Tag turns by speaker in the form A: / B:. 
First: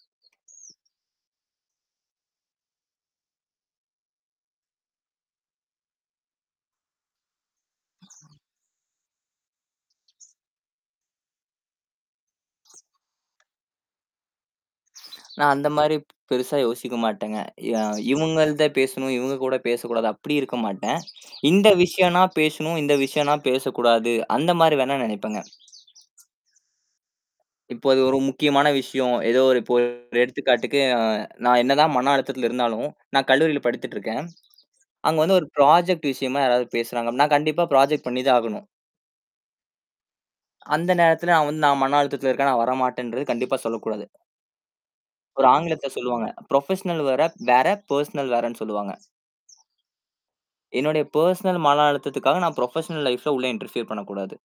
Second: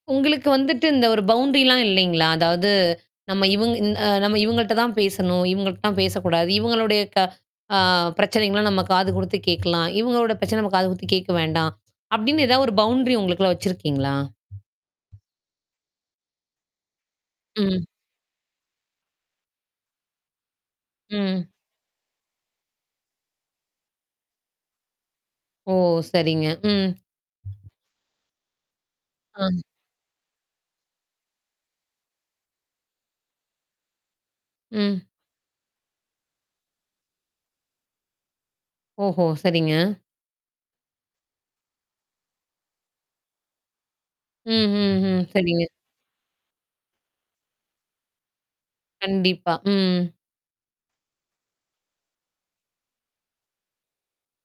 A: உங்களுக்கு வந்துட்டு இந்த ஒரு பவுண்ட்ரிலாம் இல்லேங்களா! அதாவது நம்ம இவுங்க இந் நம்ம இவுங்கட்ட தான் பேசணும். இவுங்கட்ட தான் பேசக்கூடாது. இவுங்களுடைய க ஆ பிரச்சனைகள்லாம் நம்ம காது குடுத்து கேட்கலாம். இவுங்களோட பிரச்சனை நம்ம காது குடுத்து கேட்க வேண்டாம். அப்பிடின்னு ஏதாவது ஒரு பவுண்ட்ரி உங்களுக்குள்ள வச்சிருக்கீங்களா?
B: நான் அந்தமாரி பெருசா யோசிக்க மாட்டேங்க. அ
A: ம்.
B: இவுங்கள்ட பேசணும், இவுங்க கூட பேசக்கூடாது. அப்பிடி இருக்க மாட்டேன்.
A: ம்.
B: இந்த விஷயம்னா பேசணும், இந்த விஷயன்னா பேசக்கூடாது. அந்தமாரி வேணா நினைப்பேங்க.
A: ஓ! சேரிங்க. ம்.
B: இப்போ அது ஒரு முக்கியமான விஷயம். ஏதோ
A: ஆ.
B: ஒரு இப்போ எடுத்துக்காட்டுக்கு நான் என்னதான் மன அழுத்தத்தில இருந்தாலும், நான் கல்லூரியில படித்திட்டு இருக்கேன்.
A: ம்.
B: அங்க வந்து ஒரு ப்ராஜெக்ட் விஷயமா யாராவது பேசுறாங்க அப்பிடின்னா நான் கண்டிப்பா ப்ராஜெக்ட் பண்ணி தான் ஆகணும்.
A: ஓஹோ! சேரிங்க.
B: அந்த நேரத்தில அவன் வந்து நான் மன அழுத்தத்தல இருக்கிறேன். நான் வரமாட்டேன்றது கண்டிப்பா சொல்லக்கூடாது.
A: ம், ம், ம்.
B: ஒரு
A: சேரிங்க.
B: ஆங்கிலத்துல சொல்லுவாங்க. ப்ரொஃபஷ்னல் வேற, வேற பர்சனல் வேறன்னு சொல்லுவாங்க.
A: கண்டிப்பா. ம்.
B: என்னுடைய பெர்சனல் மன அழுத்தத்துக்காக நான் ப்ரொஃபஷ்னல் லைஃப்ல உள்ளே இன்டர்ஃபியர் பண்ணக்கூடாது.